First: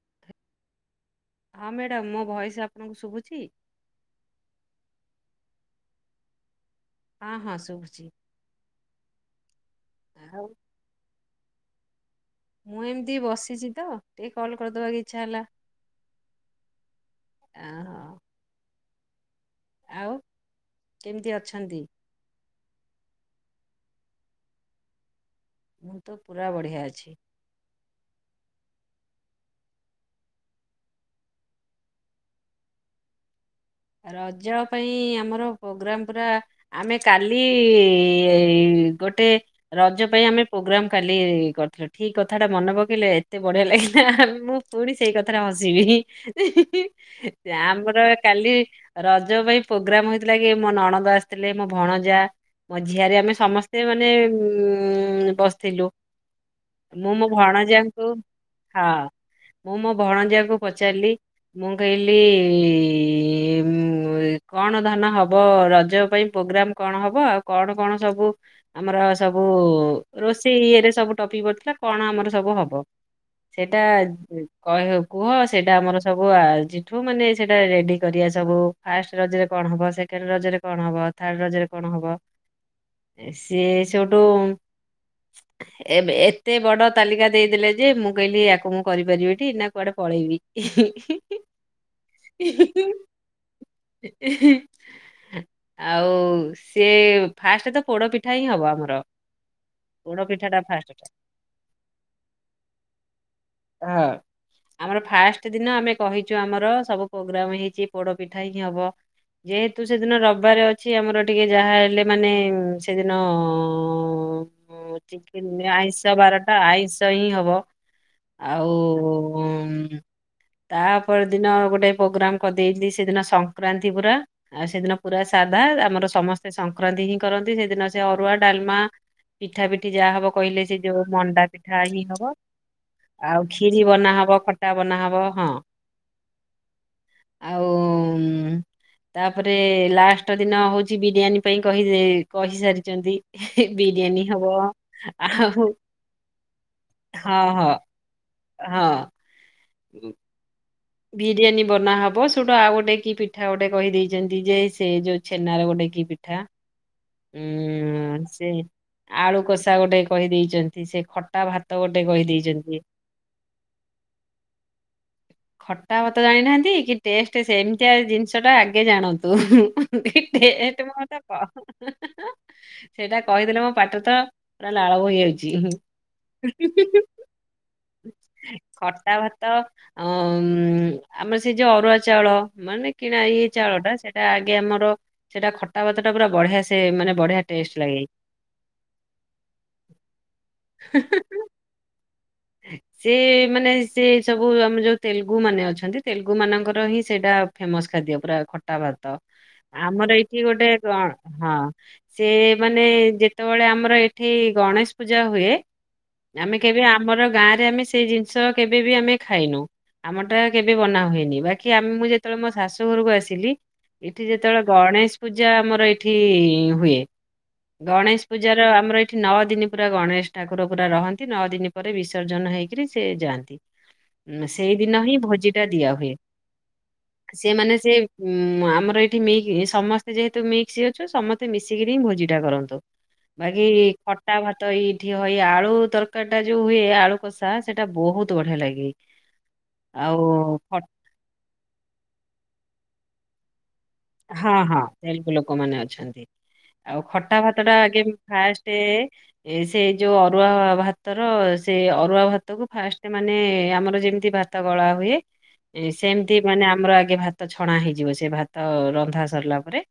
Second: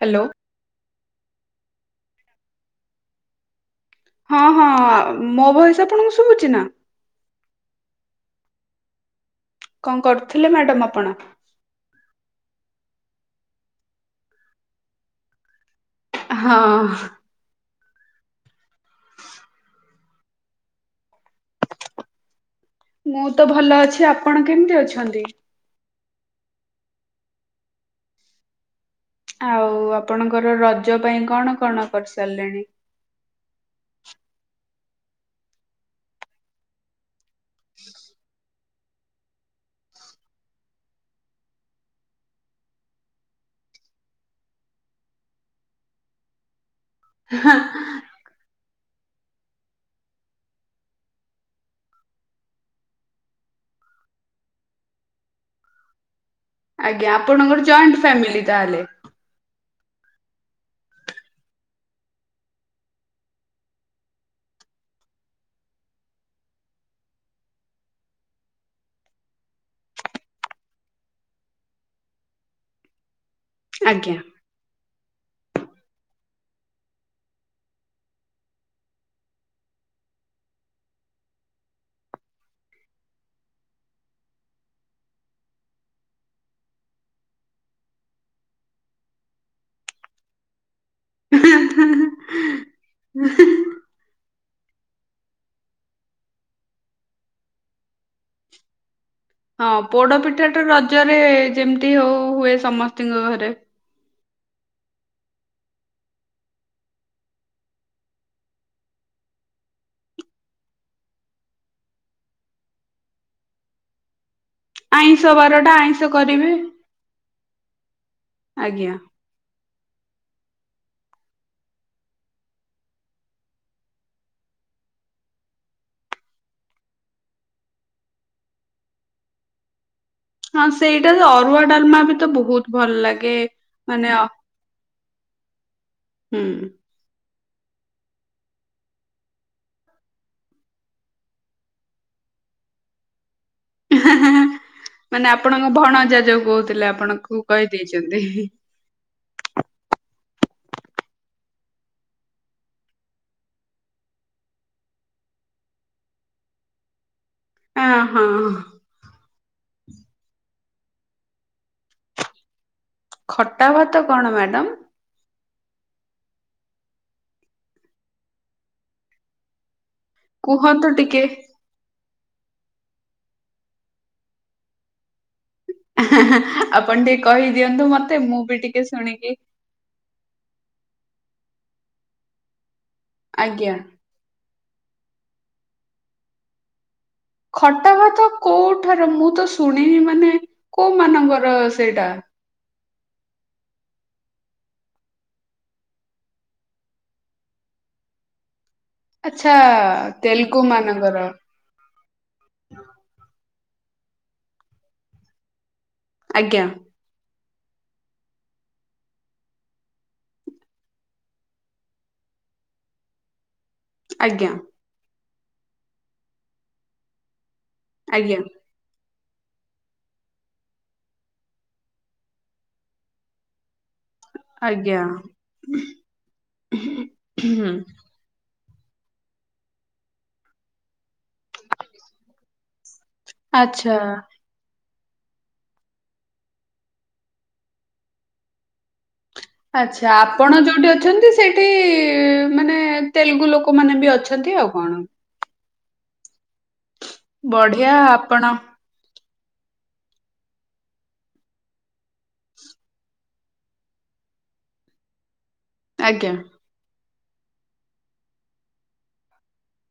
Hello. ହଁ madam ମୋ ଭୟସ ଆପଣଙ୍କୁ ଶୁଭୁଛି। ହଁ ହଁ ମୋ ବୟସ ଆପଣଙ୍କୁ ଶୁଭୁଛି ନା? ହଁ ହଁ ଶୁଭୁଛି। କ ଆଉ କରୁଥିଲେ ମ୍ୟାଡାମ୍ ଆପଣ? ମୁଁ ଏମିତି ବସିଛି ତ ଟିକେ କଲ୍ କରିଦବାକୁ ଇଚ୍ଛା ହେଲା। ହଁ । ଆ ହଁ। ଆଉ କେମିତି ଅଛନ୍ତି? ତୋ ଭଲ ଅଛି ଆପଣ କେମିତି ଅଛନ୍ତି? ମୁଁ ତ ପୁରା ବଢ଼ିଆ ଆଛି। ଆଉ ଆପଣଙ୍କର ରଜ ପାଇଁ କଣ କଣ କରିସାରିଲେଣି? ରଜ ପାଇଁ ଆମର ପ୍ରୋଗ୍ରାମ ପୁରା ଆମେ କାଲି କାଲି ଗୋଟେ ରଜ ପାଇଁ ଆମେ ପ୍ରୋଗ୍ରାମ କାଲି କରିଥିଲୁ ଠିକ କଥା ଟା ମନେ ପକେଇଲେ ଏତେ ବଢିଆ ଲାଗିଲା ମୁଁ ପୁଣି ସେଇ କଥାଟା ହସିବି ହିଁ ହିଁ ହିଁ ହିଁ [unintelligible] ଜାଆ ଆମର କାଲି ରଜ ପାଇଁ ପ୍ରୋଗ୍ରାମ ହେଇଥିଲା କି ମୋ ନଣଦ ଆସିଥିଲେ ମୋ ଭଣଜା ମୋ ଝିଆରି ଆମେ ସମସ୍ତେ ମାନେ ଉ ବସିଥିଲୁ। ଆଜ୍ଞା ମୁଁ ମୋ ଆପଣଙ୍କର ଜଏଣ୍ଟ ଭଣଜାଙ୍କୁ ଫ୍ୟାମିଲି ତାହେଲେ। ହଁ ମୁଁ ମୋ ଭଣଜିଆକୁ ପଚାରିଲି ମୁଁ କହିଲି ହୁଁ ଓଇ କଣ ତାହା ନାହେବ ରଜ ପାଇଁ ପ୍ରୋଗ୍ରାମ କଣ ହବ ଆଉ କଣ କଣ ସବୁ ଆମର ସବୁ ରୋଷେଇ ଇଏରେ ସବୁ ଟପିକ୍ ପଡ଼ିଥିଲା କଣ ଆମର ସବୁ ହବ? ସେଟା ଆଜ୍ଞା। କଇ ହଉ କୁହ ସେଇଟା ଆମର ସବୁ ଆଜିଠୁ ମାନେ ସେଇଟା ରେଡି କରି ଆସେ ସବୁ ଫାଷ୍ଟ ରଜରେ କଣ ହବ ସେକେଣ୍ଡ ରଜରେ କଣ ହବ ଥାର୍ଡ ରଜ ରେ କଣ ହବ ସିଏ ସୋଠୁ ଏବେ ଏତେ ବଡ ତାଲିକା ଦେଇଦଲେ ଯେ ମୁଁ କହିଲି ୟାକୁ ମୁଁ କରିପାରିବିନି ନା କୁଆଡ଼େ ପଳେଇବି ଇହିଁ [unintelligible] [unintelligible] [unintelligible] ଆଉ ସେ ଫାଷ୍ଟ ତ ପୋଡ଼ ପିଠା ହିଁ ହବ ଆମର । ହଁ ପୋଡପିଠା ଟା ରଜରେ ଯେମିତି ହଉ ହୁଏ ସମସ୍ତିଙ୍କ ଘରେ। ହଁ। ଆମର ଫାଷ୍ଟ ଦିନ ଆମେ କହିଛୁ ଆମର ସବୁ ପ୍ରୋଗ୍ରାମ ହେଇଛି। ପୋଡ଼ ପିଠା ହିଁ ହବ ଯେହେତୁ ସେଦିନ ରବିବାରେ ଅଛି ଆମର ଟିକେ ଯାହା ହେଲେ ମାନେ ସେଦିନ ଆଇଁଷ ବାରଟା ଆଇଁଷ କରିବେ। ବାରଟା ଆଇଁଷ ହିଁ ହବ। [unintelligible] ଆଜ୍ଞା। ତାପର ଦିନ ଗୋଟେ ପ୍ରୋଗ୍ରାମ କରି ସେଦିନ ସଂକ୍ରାନ୍ତି ପୁରା ଆଉ ସେଦିନ ପୁରା ସାଧା ଆମର ସମସ୍ତେ ସଂକ୍ରାନ୍ତି ହିଁ କରନ୍ତି ସେଦିନ ସେ ଅରୁଆ ଡାଲମା ପିଠା ପିଠି ଠି ଯାହା ହବ କହିଲେ ହଁ ଯେ ଯୋଉ ସେଇଟା ମଣ୍ଡା ଅରୁଆ ପିଠା ଡାଲମା ହିଁ ବି ତ ହବ ବହୁତ ଭଲ ଲାଗେ ଆଉ ଖିରି ମାନେ ବନାହବ ଖଟା ବନାହବ ହଁ ହୁଁ। ଆଉ ତାପରେ ବିରିୟାନୀ ହବ ମାନେ ଆଉ ଆପଣଙ୍କ ଭଣଜା ଯୋଉ କହୁଥିଲେ ହଁ ଆପଣଙ୍କୁ ହଁ କହିଦେଇଛନ୍ତି। ହଁ [inaudible] ବିରିୟାନୀ ବନାହବ ସେଇଟୁ ଆଉ ଗୋଟେ କି ପିଠା ଗୋଟେ କହିଦେଇଛନ୍ତି ଯେ ସେ ଯୋଉ ଛେନାରେ ଗୋଟେ କି ପିଠା। ହଁ ଉୁଁ ହଁ ସେ ଆଳୁ କଷା ଗୋଟେ କହିଦେଇଛନ୍ତି। ସେ ଖଟା ଭାତ ଗୋଟେ କହି ଦେଇଛନ୍ତି। ଖଟା ଭାତ କଣ ମ୍ୟାଡାମ? ଖଟା ଭାତ ଜାଣିନାହାନ୍ତି କି ଟଷ୍ଟ ସେ ଏମିତିଆ ଜିନିଷ ଟା ଆଗେ ଜାଣନ୍ତୁ। କୁହନ୍ତୁ [unintelligible] ଟିକେ? ସେଇଟା କହିଦେଲେ ମୋ ପାଟିରେ ତ ପୁରା ଲାଳ ବୋହି ଯାଉଛି। ଆପଣ ଟିକେ କହିଦିଅନ୍ତୁ ମତେ ମୁଁ ବି ଟିକେ ଶୁଣିକି ଉଁ ଆମର ସେ ଯୋଉ ଅରୁଆ ଚାଉଳ ମାନେ କିଣା ଏଇ ଆଜ୍ଞା ଚାଉଳ ସେଇଟା ଆମର ସେଇଟା ଖଟା ଭାତଟା ପୁରା ବଢିଆ ସେ ମାନେ ବଢିଆ ଟେଷ୍ଟ ଖଟା ଭାତ କୋଉଠାରୁ ମୁଁ ତ ଶୁଣିନି ମାନେ କୋଉ ଲାଗେ। ମାନଙ୍କର ସେଇଟା? ସେ ମାନେ ସେ ସବୁ ଆମ ଯୋଉ ତେଲୁଗୁ ମାନେ ଅଛନ୍ତି ତେଲୁଗୁ ମାନଙ୍କର ହିଁ ସେଇଟା ଫେମସ ଖାଦ୍ୟ ପୁରା ଖଟ ଖଟା ଭାତ ଆଚ୍ଛା ଆମର ଏଇଠି ତେଲୁଗୁ ଗୋଟେ ମାନଙ୍କର ହଁ ସେ ମାନେ ଯେତେବେଳେ ଆମର ଆମର ଏଠି ଗଣେଶ ପୂଜା ହୁଏ ଆମେ ଆଜ୍ଞା କେବେ ଗାଁରେ ଆମେ ସେଇ ଜିନିଷ କେବେ ବି ଆମେ ଖାଇନୁ ଆମଟା କେବେ ବନା ହୁଏନି ବାକି ଆମେ ମୁଁ ଯେତେବେଳେ ମୋ ଶାଶୁ ଘରକୁ ଆସିଲି ଏଠି ଆଜ୍ଞା ଯେତେବେଳେ ଗଣେଶ ପୂଜା ଆମର ଏଇଠି ହୁଏ। ଗଣେଶ ଆଜ୍ଞା ପୂଜାର ଆମର ନଅ ଦିନ ପୁରା ଗଣେଶ ଠାକୁର ପୁରା ରହନ୍ତି ନଅ ଦିନ ତାପରେ ବିସର୍ଜନ ହେଇକରି ସେ ଯାଆନ୍ତି। ଆଜ୍ଞା। ସେଇଦିନ ହିଁ ଭୋଜି ଟା ଦିଆ ହୁଏ ସେ ହୁଁ ମାନେ ସେ ଉଁ ଆମର ଏଇଠି ମିକି ସମସ୍ତେ ଯେହେତୁ ମିକ୍ସ ଅଛୁ ସମସ୍ତେ ମିଶିକିରିି ହିଁ ଭୋଜି ଟା କରନ୍ତୁ । ବାକି ଆଚ୍ଛା ଖଟା ଭାତ ଏଇ ହଇ ଆଳୁ ତରକାରୀ ସେଇଟା ଯୋଉ ହୁଏ ଆଳୁ କଷା ସେଇଟା ବହୁତ ବଢିଆ ଲାଗେ । ଆଛା ଆପଣ ଯଉଠି ଅଛନ୍ତି ସେଇଠି ଇ ମାନେ ତେଲଗୁ ଲୋକ୍ ଲୋକମାନେ ବି ଅଛନ୍ତି ଆଉ କଣ । ଛନ୍ତି । ଆଉ ଖଟା ଭାତ ଟା ଆଗେ ଆପଣ ଫାଷ୍ଟେ ଏ ସେ ଯଉ ଅରୁଆ ଭାତର ସେ ଅରୁଆ ଭାତ କୁ ଫାଷ୍ଟ ମାନେ ଆମର ଯେମିତି ଭାତ ଗଳା ହୁଏ । ଆଜ୍ଞା ସେମତି ମାନେ ଆମର ଆଗେ ଭାତ ଛଣା ହେଇଯିବ ସେ ଭାତ ଅ ରନ୍ଧା ସରିଲା ପରେ ।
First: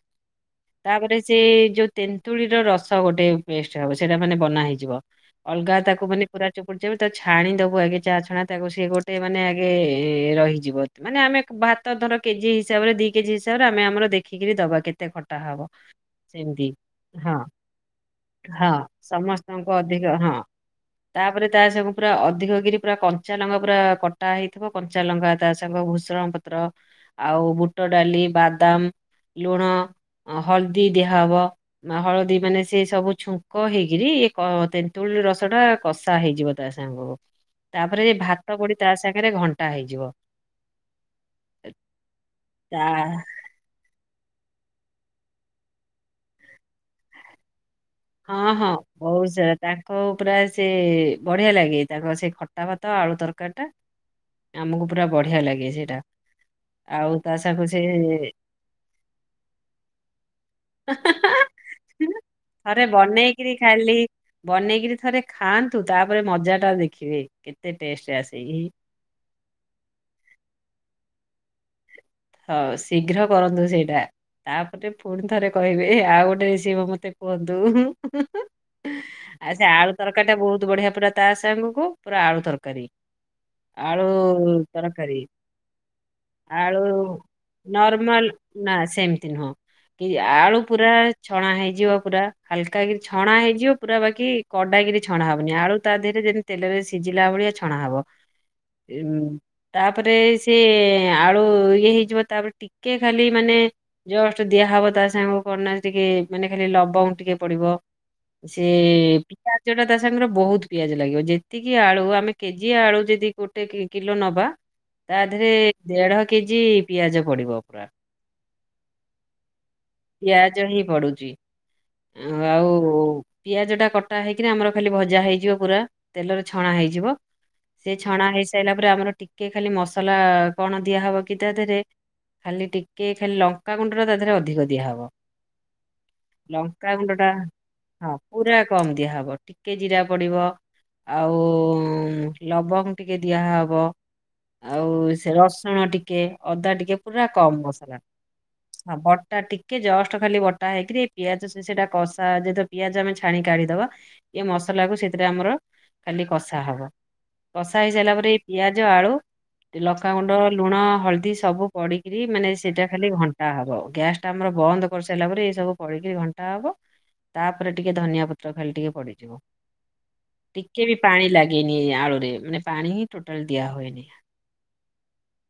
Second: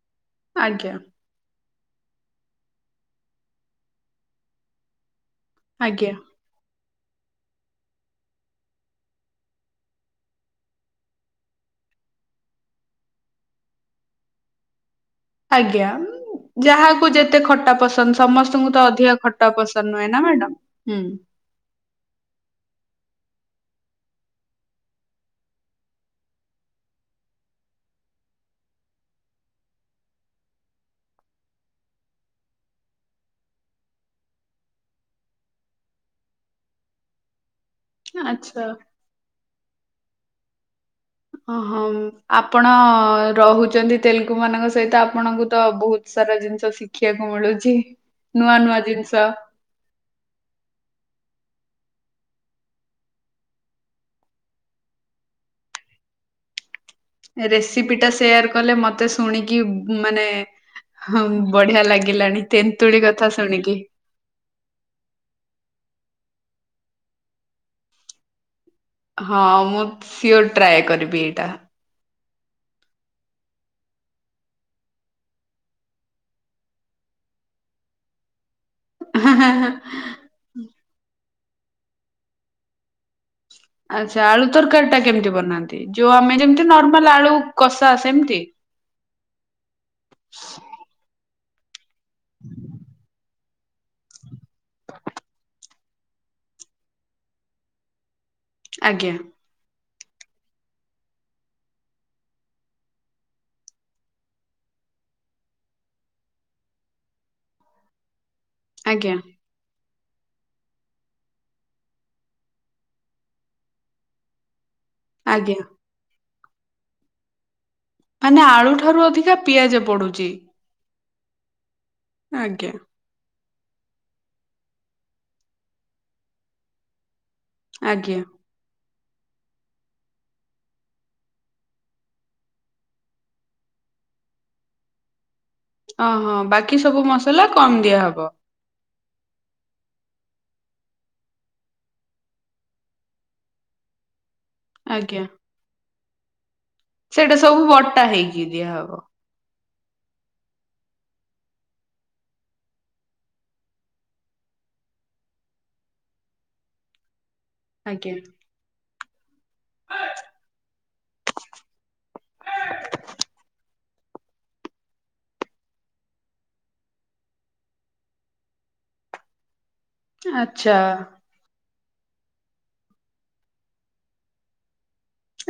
ଆଜ୍ଞା ତାପରେ ସେ ଯୋ ତେନ୍ତୁଳି ର ରସ ଗୋଟେ ପେଷ୍ଟ ହବ ସେଇଟା ମାନେ ବନା ହେଇଯିବ । ଅଲଗା ତାକୁ ଆଜ୍ଞା ମାନେ ପୁରା ଚୋ ଯଉ ତାକୁ ଛାଣି ଦବୁ ଆଗେ ଚା ଛଣା ତାକୁ ସିଏ ଗୋଟେ ମାନେ ଆଗେ ଏ ଏ ରହିଯିବ ମାନେ ଆମେ ଭାତ ଧର କେଜି ହିସାବରେ ଦି କେଜି ହିସ୍ ରେ ଆମେ ଆମର ଦେଖିକି ଦବା କେ ତେ ଖଟା ହବ ଆଜ୍ଞା। ସେମିତି ଯାହାକୁ ହଁ ଯେତେ ଖଟା ପସନ୍ଦ ସମସ୍ତଙ୍କୁ ହଁ ତ ଅଧିକା ଖଟା ସମସ୍ତଙ୍କୁ ପସନ୍ଦ ନୁହେଁ ଅଧିକ ନା ହଁ ମ୍ୟାଡାମ। ହୁଁ ତାପରେ ତା ସବୁ ପୁରା ଅଧିକ କରି ପୁରା କଞ୍ଚା ଲଙ୍କା ପୁରା କଟା ହେଇଥିବ କଞ୍ଚା ଲଙ୍କା ତା ସାଙ୍ଗ ଭୂଷଣ ପତ୍ର ଆଉ ବୁଟ ଡାଲି ବାଦାମ ଲୁଣ ହଳଦୀ ଦିଆହବ ହଳଦୀ ମାନେ ସେ ସବୁ ଛୁଙ୍କ ହେଇକିରି ଏକ ତେନ୍ତୁଳି ରସଟା କଷା ହେଇଯିବ ତା ସାଙ୍ଗକୁ । ତାପରେ ଏ ଭାତ ଆଚ୍ଛା ଗୋଡି ତା ସାଙ୍ଗରେ ଘଣ୍ଟା ହେଇ ଯିବ । ଓ ହମ୍ ଆପଣ ଅ ରହୁଛନ୍ତି ତେଲୁଗୁ ମାନଙ୍କ ସହିତ ଆପଣଙ୍କୁ ତ ବହୁତ ସାରା ଜିନିଷ ଶିଖିବାକୁ ମିଳୁଚି । ହଁ ହଁ ବହୁତ୍ ସାରା ତାଙ୍କ ପୁରା ସେ ବଢ଼ିଆ ଲାଗେ ତାଙ୍କ ସେଇ ଖଟା ଭାତ ଆଳୁ ତରକାରୀ ଟା ଆମକୁ ପୁରା ବଢ଼ିଆ ଲାଗେ ସେଇଟା । ରେସିପି ଟା ସେୟାର କଲେ ମତେ ଶୁଣିକି ମାନେ ହମ୍ ବଢିଆ ଲାଗିଲାଣି ତେନ୍ ବନେଇକରି ଖାଇଲି ବନେଇକ ଥରେ ଖାଆନ୍ତୁ ତା ତାପରେ ମଜା ଟା ଦେଖିବେ କେତେ ଟେଷ୍ଟ ଆସେ ଏ ହଁ ମୁଁ ସିଓର ଟ୍ରାଏ କରିବି ଏଇଟା। ହ ଶୀଘ୍ର କରନ୍ତୁ ସେଇଟା, ତାପରେ ପୁଣି ଥରେ କହିବେ ଆଉ ଗୋଟେ ରେସିବ ମତେ କୁହନ୍ତୁ। ଆଉ ସେ ଆଳୁ ତରକାରୀ ଟା ବହୁତ ବଢିଆ ପୁରା ତ୍ ତା ସାଙ୍ଗକୁ ପୁରା ଆଳୁ ତରକାରୀ। ଆଚ୍ଛା ଆଳୁ ତରକାରୀ ଟା କେମିତି ବନାନ୍ତି? ଯୋଉ ଆମେ ଯେମତି ଆଳୁ ନରମାଲ ଆ ନର୍ମାଲ ନା ସେମତି ନୁହଁ କି ଆଳୁ ପୁରା। ଛଣା ହେଇଯିବ। ପୁରା ହାଲକା କିରି ଛଣା ହେଇ। ବ ପୁରା ବାକି କଡାକିରି ଛଣା ହବନି ଆଳୁ ତା ଦେହରେ ଯେମତି ତେଲରେ ସିଝିଲା ଭଳିଆ ଛଣା ହବ। ଆଜ୍ଞା [unintelligible] ତାପରେ ସିଏ ଆଳୁ ଇଏ ହେଇ। ତାପରେ ଟିକେ ଖାଲି ମାନେ ଜଷ୍ଟ ଦିଆହବ ତା ସାଙ୍ଗକୁ କଣନା ଟିକେ ମାନେ ଖାଲି ଲବଙ୍ଗ ଟିକେ ପଡିବ। ସେ ଆଜ୍ଞା ପିଆଜ ଟା ତା ସାଙ୍ଗରେ ସାଙ୍ଗରେ ବହୁତ ପିଆଜ ଲାଗିବ ଯେତିକି ଆଳୁ ଆମେ କେଜିଏ ଆଳୁ ଯଦି ଗୋଟେ କିଲୋ ନେବା। ତା ଢ଼େରେ ଆଜ୍ଞା ଦେଢ଼। କେଜି। ପିଆଜ ପଡିବ। ପୁରା ମାନେ ଆଳୁଠାରୁ ଅଧିକା ପିଆଜ ପଡୁଛି। ପ୍ରି। ଆଜ୍ଞା। ପିଆଜ ଟା କଟା ହେଇକି ରି ଆମର ଖାଲି ଭଜା ହେଇଯିବ ପୁରା ତେଲରେ ଛଣା ହେଇଯିବ। ସେ ଆଜ୍ଞା ଛଣା ହେଇ ସାରିଲା ପରେ ଆମର। ଟିକେ ଖାଲି ମସଲା କଣ ଦିଆହବ କି ତା ଦେହରେ। ଖାଲି ଟିକେ ଖାଲି ଲଙ୍କା ଗୁଣ୍ଡ ଟା ତା ଦେହରେ ଅଧିକ ଦିଆହବ। ଓହୋ ବାକି ଲଙ୍କା ସବୁ ଗୁଣ୍ଡ ଟା ମସଲା କମ ଦିଆ ହଁ ହବ। ପୁରା କମ ଦିଆହବ ଟିକେ ଜିରା ପଡିବ ଆଉ ଲବଙ୍ଗ ଟିକେ ଦିଆହବ। ଆଉ ଆଜ୍ଞା ସେ ରସୁଣ ଟି କେ। ଅଦା ଟିକେ ପୁରା ସେଇଟା କମ ସବୁ ମସଲା ବଟା ହେଇକି ଦିଆହବ। ବଟା ଟି କି ଜଷ୍ଟ ଖାଲି ବଟା ହେଇକିରି ପିଆଜ ସେଟା କଷା ଯେହେତୁ ପିଆଜ ଆମେ ଛାଣି କାଢ଼ିଦବା। ଏ ମସଲା କୁ ସେଥିରେ ଆମର ଖାଲି କଷା ହବ। କଷା ଆଜ୍ଞା ହେଇସାରିଲା ପରେ ପିଆଜ ଆଳୁ ଲଖାଗୁଣ୍ଡ, ଲୁଣ, ହଳଦୀ। ସବୁ ପଡ଼ିକିରି ମାନେ ସେଇଟା ଖାଲି ଘଣ୍ଟା ହେବ ଗ୍ୟାସ୍। ଆମର ବନ୍ଦ କରିସାରିଲା ପରେ ଏଇ ସବୁ ପଡିକିରି ଘଣ୍ଟା ହବ, ତାପରେ ଟିକେ ଧନିଆ ପତ୍ର ଖାଲି ଟିକେ ପଡିଯିବ। ଆଚ୍ଛା ଟିକେ ବି ପାଣି ଲାଗେନି ଏଇଆ। ଆଳୁରେ ମାନେ ପାଣି ହି ଟୋଟାଲ ଦିଆ ହୁଏନି।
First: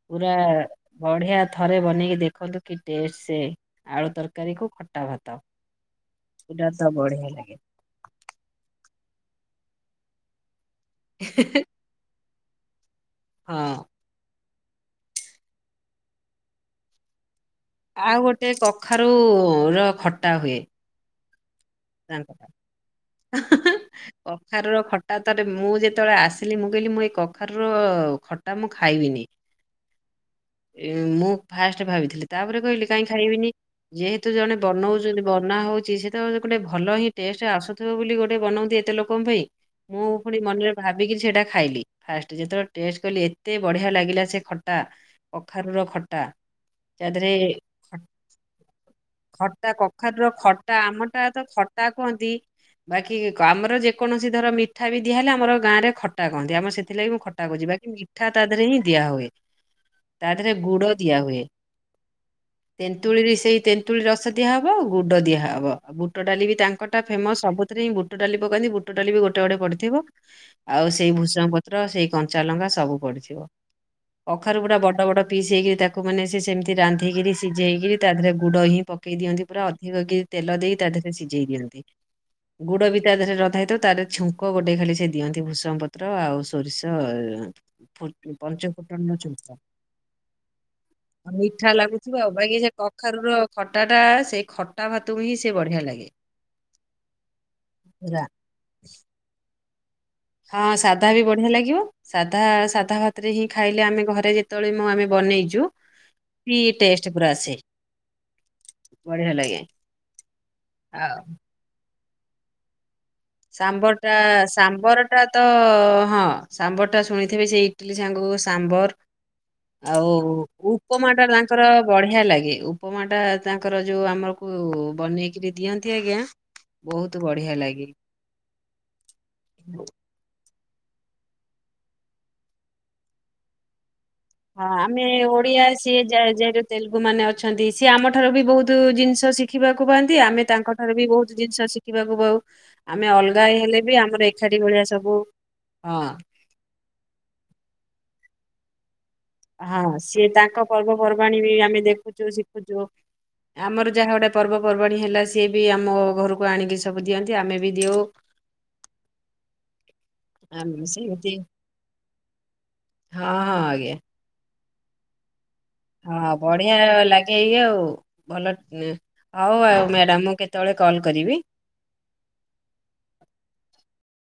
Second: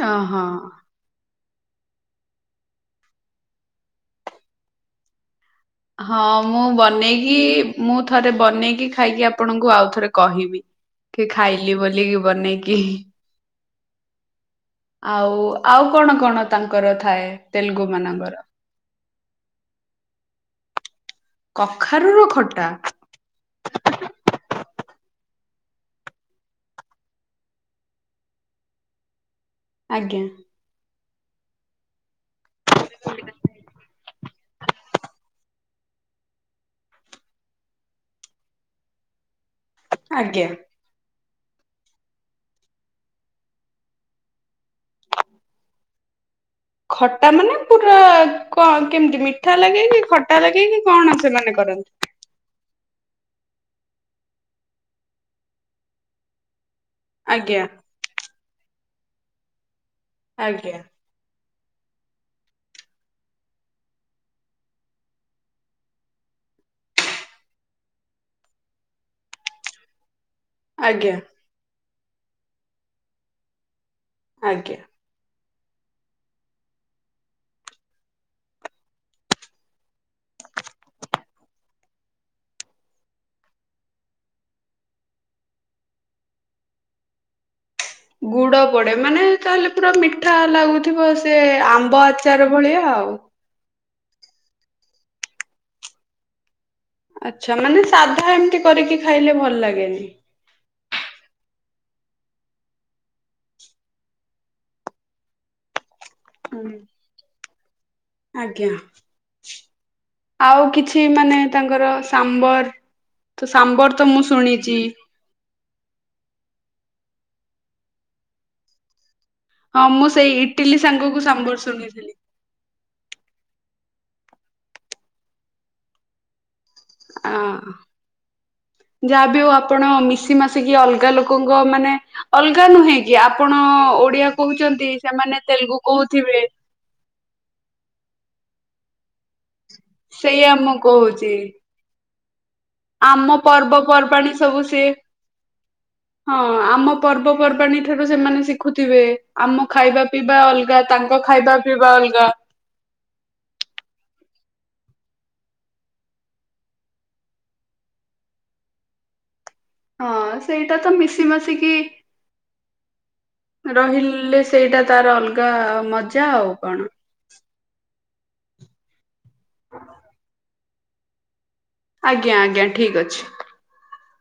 ଅ ହଁ। ବଢ଼ିଆ ଥରେ ବନେଇକି ଦେଖନ୍ତୁ କି ଟେଷ୍ଟ ସେ, ଆଳୁ ତରକାରୀକୁ ଖଟା ଭାତ। ହଁ ମୁଁ ପୁରା ତ ବଢିଆ ବନେଇକି, ଲାଗେ। ମୁଁ ଥରେ ବନେଇକି ଖାଇକି ଆପଣକୁ ଆପଣଙ୍କୁ ଆଉ ଥରେ କହିବି। କି ଖାଇଲି ବୋଲି ବନେଇକି ହଁ। ଆଉ ଆଉ କଣ କଣ ତାଙ୍କର ଥାଏ? ତେଲୁଗୁ ଆଉ ମାନଙ୍କର? ଗୋଟେ କଖାରୁ ର ଖଟା ହୁଏ। କଖାରୁର ତାଙ୍କ ଖଟା କଖାରୁ ଖ ଟା ତରେ ମୁଁ ଯେତେବେଳେ ଆସିଲି, ମୁଁ କହିଲି ମୁଁ ଏଇ କଖାରୁ ର ଖଟା ମୁଁ ଖାଇବିନି। ଆଜ୍ଞା। ମୁଁ ଫାଷ୍ଟ ଭାବିଥିଲି, ତାପରେ କହିଲି କାହିଁ ଖାଇବିନି ଯେହେତୁ ଜଣେ ବନଉଛନ୍ତି ବନା ହଉଛି ସେ ତ ଗୋଟେ ଭଲ ହିଁ ଟେଷ୍ଟ ଆସୁଥିବ ବୋଲି ଗୋଟେ ବନାଉନ୍ତି ଏତେ ଲୋକଙ୍କ ପାଇଁ। ମୁଁ ପୁଣି ଆଜ୍ଞା ମନରେ ଭାବିକି ସେଟା ଖାଇଲି, ଫାଷ୍ଟ ଯେତେବେଳେ ଟେଷ୍ଟ କଲି ଏତେ ବଢ଼ିଆ ଲାଗିଲା ସେ ଖଟା କଖାରୁୁର ଖଟା। ତା ଖଟା ଦେହରେ ମାନେ ପୁରା ଖ- କ କେମିତି ମିଠା ଖଟା ଲାଗେଇ କି କଖାରୁର ଖଟା ଲାଗେଇ କି କଣ? ଆମଟା ଖଟା ତ ସେମାନେ ଖଟା କରନ୍ତି? କୁହନ୍ତି ବାକି କାମର ଯେକୌଣସି ଧର ମିଠା ବି ଦିଆହେଲେ ଆମର ଗାଁରେ ଖଟା କହନ୍ତି ଆମର ସେ ଥିଲାବି ମୁଁ ଖଟା ଆଜ୍ଞା କରୁଛି ବାକି ମିଠା ତା ଦେହରେ ହିଁ ଦିଆ ହୁଏ। ତା ଦେହରେ ଆଜ୍ଞା ଗୁଡ ଦିଆ ହୁଏ। ତେନ୍ତୁଳିରେ ସେଇ ତେନ୍ତୁଳି ରସ ଦିଆହବ ଗୁଡ ଦିଆହବ। ବୁଟ ଡାଲି ବି ତାଙ୍କ ଟା ଫେମସ୍ ସବୁଥିରେ ହିଁ ବୁଟ ଡାଲି ପକାନ୍ତି ବୁଟଡାଲି ବି ଗୋଟେ ଆଡେ ପଡିଥିବ। ଆଉ ସେଇ ଆଜ୍ଞା ଭୂଷଙ୍ଗ ପତ୍ର ସେଇ କଞ୍ଚାଲଙ୍କା ସବୁ ପଡିଥିବ। କଖାରୁ ପୁରା ଆଜ୍ଞା। ବଡ ବଡ ପିସ୍ ହେଇକି ତାକୁ ମାନେ ସିଏ ସେମିତି ରାନ୍ଧିକିରି ସିଝେଇକିରି ତା ଦେହରେ ଗୁଡ଼ ହିଁ ପକେଇ ଦିଅନ୍ତି ପୁରା ଅଧିକକିରି ତେଲ ଦେଇ ତା ଦେହରେ ସିଝେଇ ଦିଅନ୍ତି, ଗୁଡ ବି ତା ଦେହରେ ରଧା ହେଇଥ ତାର ଛୁଙ୍କ ଗୋଟେ ଖାଲି ସେ ଦିଅନ୍ତି ଭୂଷମ ପତ୍ର ଆଉ ସୋରିଷ ଗୁଡ ପଞ୍ଚ ପଡେ ଫୁଟଣର ମାନେ ଛୁଙ୍କ। ତାହେଲେ ପୁରା ମିଠା ଲାଗୁଥିବ ସେ ମିଠା ଆମ୍ବ ଆଚାର ଭଳିଆ ଆଉ। ଖଟା ଟା ସେଇ ଖଟା ଭାତୁ ହିଁ ଏତେ ବଢିଆ ଲାଗେ। ଆଚ୍ଛା ମାନେ ପୁରା ସାଧା ଏମିତି କରିକି ଖାଇଲେ ଭଲ ଲାଗେ। [inaudible] ହଁ ସାଧା ବି ବଢିଆ ଲାଗିବ ସାଧା ସାଧା ଭାତରେ ହିଁ ଖାଇଲେ ଆମେ ଘରେ ଯେତେବେଳେ ମୁଁ ଆମେ ବନେଇଛୁ କି ହୁଁ। ଟେଷ୍ଟ ପୁରା ଆସେ। ଆଜ୍ଞା ବଢିଆ ଲାଗେ ଆଉ କିଛି ଆଉ ମାନେ ତାଙ୍କର ସାମ୍ବର। ତ ସାମ୍ବର ତ ଟା ମୁଁ ଶୁଣିଛି। ସାମ୍ବର ଟା ତ ହଁ। ସାମ୍ବର ଟା ଶୁଣିଥିବେ ସେଇ ଇଟିଲି ସାଙ୍ଗକୁ ସାମ୍ବର। ହଁ ମୁଁ ଆଉ ସେଇ ଇଟିଲି ଉପମା ସାଙ୍ଗକୁ ଟା ସାମ୍ବର ତାଙ୍କର ଶୁଣିଥିଲି। ବଢିଆ ଲାଗେ ଉପମା ଟା ତା ତାଙ୍କର ଯୋଉ ଆମକୁ ବନେଇକିରି ଦିଅନ୍ତି ଆଜ୍ଞା ବହୁତ ବଢିଆ ଲାଗେ। ଯାହା ବି ହଉ ଆପଣ ମିଶି ଆସିକି ଅଲଗା ଲୋକଙ୍କ ମାନେ ଅଲଗା ନୁହେଁ କି ଆପଣ ଓଡିଆ ହଁ କହୁଛନ୍ତି ଆମେ ସେମାନେ ଓଡିଆ ତେଲୁଗୁ ସିଏ କହୁଥିବେ। ତେଲୁଗୁ ମାନେ ଅଛନ୍ତି ସିଏ ଆମ ଠାରୁ ବି ବହୁତ ଜିନିଷ ଶି ଶିଖିବାକୁ ପାଆନ୍ତି ଆମେ ସେଇଆ ମୁଁ ତାଙ୍କଠାରୁ ବି କହୁଛି। ବହୁତ ଜିନିଷ ଶିଖିବାକୁ ପାଉ। ଆମେ ଆମ ଅଲଗା ହେଲେ ବି ଆମର ପର୍ବପର୍ବାଣିୀ ଏକାଠି ସବୁ ଭଳିଆ ସିଏ ସବୁ ହଁ ଆମ ପର୍ବପର୍ବାଣୀ ଠାରୁ ସେମାନେ ଶ ଦେଖୁଥିବେ। ହଁ ସିଏ ତାଙ୍କ ପର୍ବପର୍ବାଣୀ ବି ଖାଇବା ଆମେ ପିଇବା ଅଲଗା ଦେଖୁଛୁ ଶିଖୁଛୁ ଆମର ଯାହା ଗୋଟେ ପର୍ବ ପର୍ବାଣୀ ହେଲା ସିଏ ବି ଆମ ଘରକୁ ଆଣିକି ସବୁ ଦିଅନ୍ତି ଆମେ ବି ଦଉ। ହଁ ସେଇଟା ଆମେ ତ ସେମିତି ମିଶିମାଶିକି ହଁ ହଁ ଆଜ୍ଞା ରହିଲେ ସେଇଟା ତାର ଅଲ ହଁ ବଢିଆ ଲାଗେଇ ଆଉ। ଭଲ ହଉ ଆଉ ମ୍ୟାଡାମ ମୁଁ କେତେବେଳେ କଲ୍ କରିବି। ଆଜ୍ଞା ଆଜ୍ଞା ଠିକ ଅଛି।